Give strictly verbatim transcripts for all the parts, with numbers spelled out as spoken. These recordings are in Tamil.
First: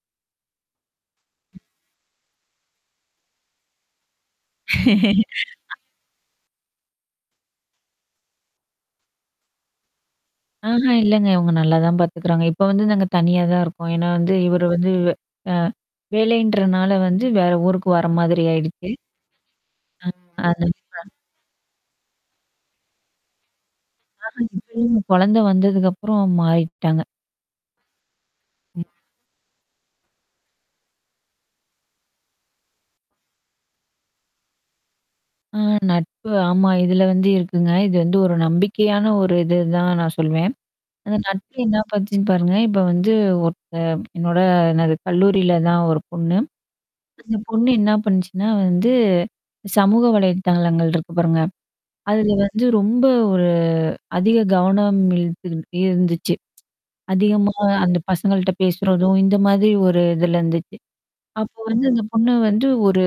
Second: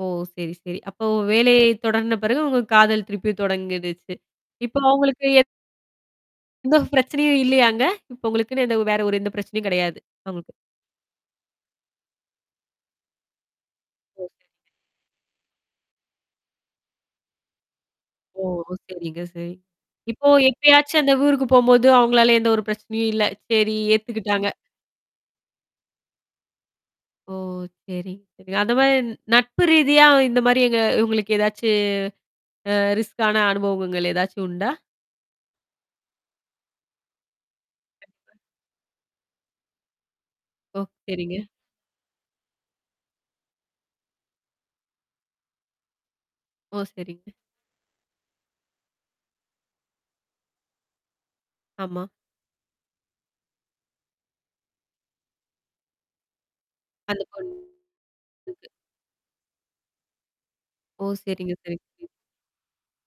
ஓ! சரி, சரி. அப்போ வேலையை தொடர்ந்த பிறகு உங்கள் காதல் திருப்பித் தொடங்கிடிச்சு. இப்ப அவங்களுக்கு எந்தப் பிரச்சனையும் இல்லையா அங்க? இப்ப உங்களுக்குன்னு எந்த ஒரு வேற ஒரு பிரச்சனை கிடையாது, உங்களுக்கு. ஆஹாம், இல்லீங்க. அவங்க நல்லாதான் பாத்துக்குறாங்க. இப்ப வந்து நாங்க தனியா தான் இருக்கோம். ஏன்னா ஓ, வந்து, இவரு சரிங்க. வந்து அஹ் வேலைன்றதுனால வந்து வேற ஊருக்கு வர்ற ஓ, மாதிரி ஆயிடுச்சு. சரிங்க, சரி. இப்போ அஹ் எப்பயாச்சும் [unintelligible] அந்தப் ஊருக்குப் போகும்போது அவங்களால எந்த ஒரு பிரச்சனையும் இல்ல. சரி, ஆஹா, ஏத்துக்கிட்டாங்க. இப்ப இல்லீங்க. குழந்தை வந்ததுக்கு அப்புறம் மாறிட்டாங்க. ஓ, சரி. அந்த ம். மாதிரி நட்பு ரீதியா இந்த மாதிரி எங்க உங்களுக்கு எதாச்சும் அ, ரிஸ்க்கான அனுபவகங்கள் எதாச்சும் உண்டா? அஹ் நட்பு. ஆமா, இதுல வந்து இருக்குங்க. இது வந்து கண்டிப்பா. ஒரு நம்பிக்கையான ஒரு இதுதான் நான் சொல்லுவேன். ஓ, அந்த சரிங்க. நட்பு என்ன பண்ணுச்சுன்னு பாருங்க, இப்ப வந்து ஒரு என்னோட ந கல்லூரியில தான் ஒரு பொண்ணு. ஓ, சரிங்க. அந்தப் பொண்ணு என்ன பண்ணுச்சுன்னா வந்து, சமூக வலைத்தளங்கள் இருக்கு பாருங்க. ஆமா. அதுல வந்து ரொம்ப ஒரு அதிக கவனம் இழுத்து இருந்துச்சு. அந்த அதிகமா பொண்ணுக்கு அந்தப் பசங்கள்ட பேசுறதும் இந்த மாதிரி ஒரு இதுல இருந்துச்சு. ஓ, சரிங்க, அப்போ வந்து சரிங்க. அந்தப் பொண்ணு வந்து ஒரு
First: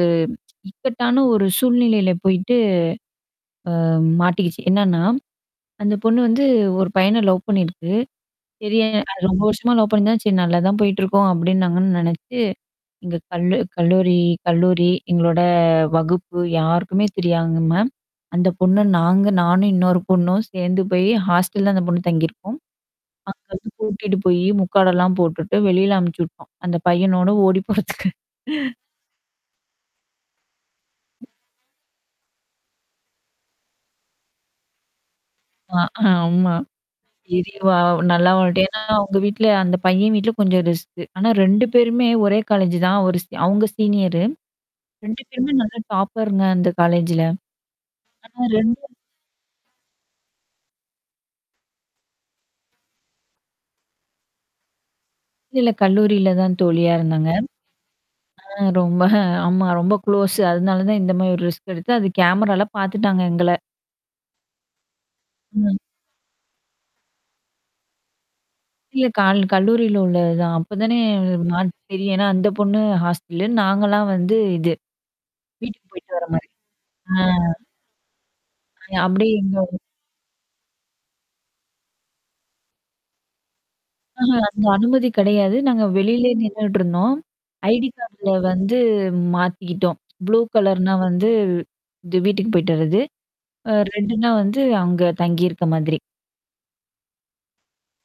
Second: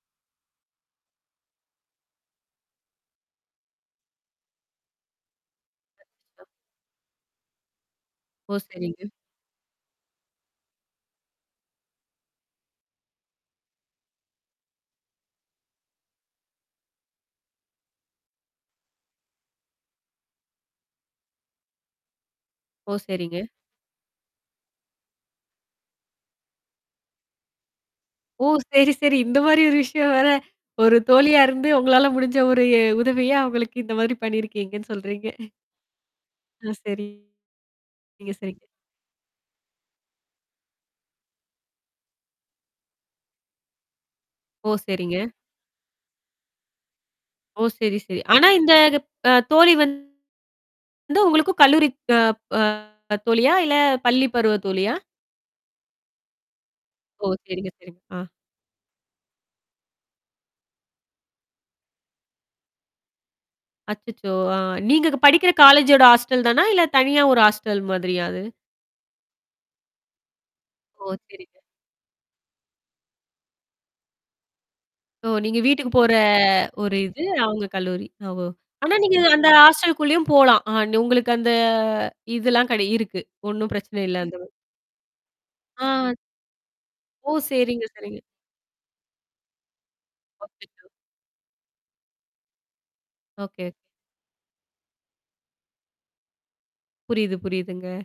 இக்கட்டான ஒரு சூழ்நிலையில போயிட்டு, அஹ் மாட்டிக்கிச்சு. என்னன்னா, அந்தப் பொண்ணு வந்து [unintelligible] ஒரு பையன லவ் பண்ணி இருக்கு. ஓ, சரி, சரிங்க. அது ரொம்ப வருஷமா லவ் பண்ணுதான், சரி நல்லாதான் போயிட்டு இருக்கோம் அப்படின்னாங்கன்னு நினைச்சு, எங்க கல்லு கல்லூரி கல்லூரி, எங்களோட வகுப்பு யாருக்குமே தெரியாதுங்கம்மா அந்தப் பொண்ணு நாங்க, நானும் இன்னொரு பொண்ணும் சேர்ந்து போய் ஹாஸ்ட்ட்ல் தான் அந்தப் பொண்ணு தங்கி இருக்கும். ஓ, சரிங்க. அங்க இருந்து கூட்டிட்டு போய் முக்காட எல்லாம் போட்டுட்டு வெளியில அனுப்பிச்சி விட்ருவோம். அந்தப் பையன்னோட ஓடிப் போறதுக்கு. ஓ, சரி, சரி. இந்த மாதிரி ஒரு விஷயம் வேற, ஒரு தோழியா இருந்து உங்களால முடிஞ்ச ஒரு எ உதவியா அவங்களுக்கு இந்த மாதிரி பண்ணி இருக்கீங்கன்னு சொல்றீங்க. ஆஹ், ஆமா. ஆ, ச சரி ரிங்க, வா, நல்லா சரிங்க. வாழ்ந்தீன்னா, உங்க வீட்ல அந்தப் பையன் வீட்டுல கொஞ்சம் ரிஸ்க். ஆனா, ரெண்டு பேருமே ஒரே காலேஜ் தான். ஒரு ஸ் அவங்க சீனியர். ஓ, ரெண்டு சரிங்க. பேருமே நல்ல டாப்பர்ங்க, அந்த காலேஜ்ல. ஓ, சரி, சரி. ஆனா ஆனா ரெண்டு இந்தத் அ தோழி வந்து உங்களுக்குக் கல்லூரி க ப தோழியா? இல்ல பள்ளி பருவத் தோழியா? இல்லல்ல, கல்லூரியில தான் தோழியா ஓ, இருந்தாங்க. சரிங்க, சரிங்க. அ. ஆ, ரொம்ப ஆமா, ரொம்ப க்ளோஸ். அதனால தான் இந்த மாதிரி ஒரு ரிஸ்க் எடுத்து அது கேமரால பாத்துட்டாங்க எங்கள. அச்சச்சோ! அ. நீங்கப் படிக்கிற ம். காலேஜோட ஹாஸ்ட்டல் தானா? இல்ல தனியா ஒரு ஹாஸ்ட்டல் மாதிரியா அது? இல்ல கால-கல்லூரியில உள்ள தான். அப்போ தானே ஓ, சரிங்க. மாத்தி சரி, ஏன்னா அந்தப் பொண்ணு ஹாஸ்ட்டல். நாங்கல்லாம் வந்து இது. ஓ. நீங்க வீட்டுக்கு வீட்டுக்கு போற போயிட்டு வர்ற மாதிரி. ஒரு இது ஆஹ். அவங்க கல்லூரி. அ ஓ. ஆனா நீங்க அப்படியே அந்த எங்க ஹாஸ்ட்டல்குள்ளயும் போலாம். உங்களுக்கு அந்த இதெல்லாம் கிடை இருக்கு, ஒண்ணும் பிரச்சனை இல்ல. அந்த ஆஹா, அள அந்த அனுமதி கிடையாது. நாங்க அ. வெளியிலே நின்னுட்டு இருந்தோம். ஓ, சரிங்க, ஐடி சரிங்க. கார்டுல வந்து மாத்திக்கிட்டோம். புளூ [unintelligible] கலர்ன்னா வந்து, இது வீட்டுக்கு போயிட்டு வர்றது. ஓகே. அஹ் ரெட்னா வந்து, அங்க தங்கி இருக்க மாதிரி. புரியுது. புரியுதுங்க.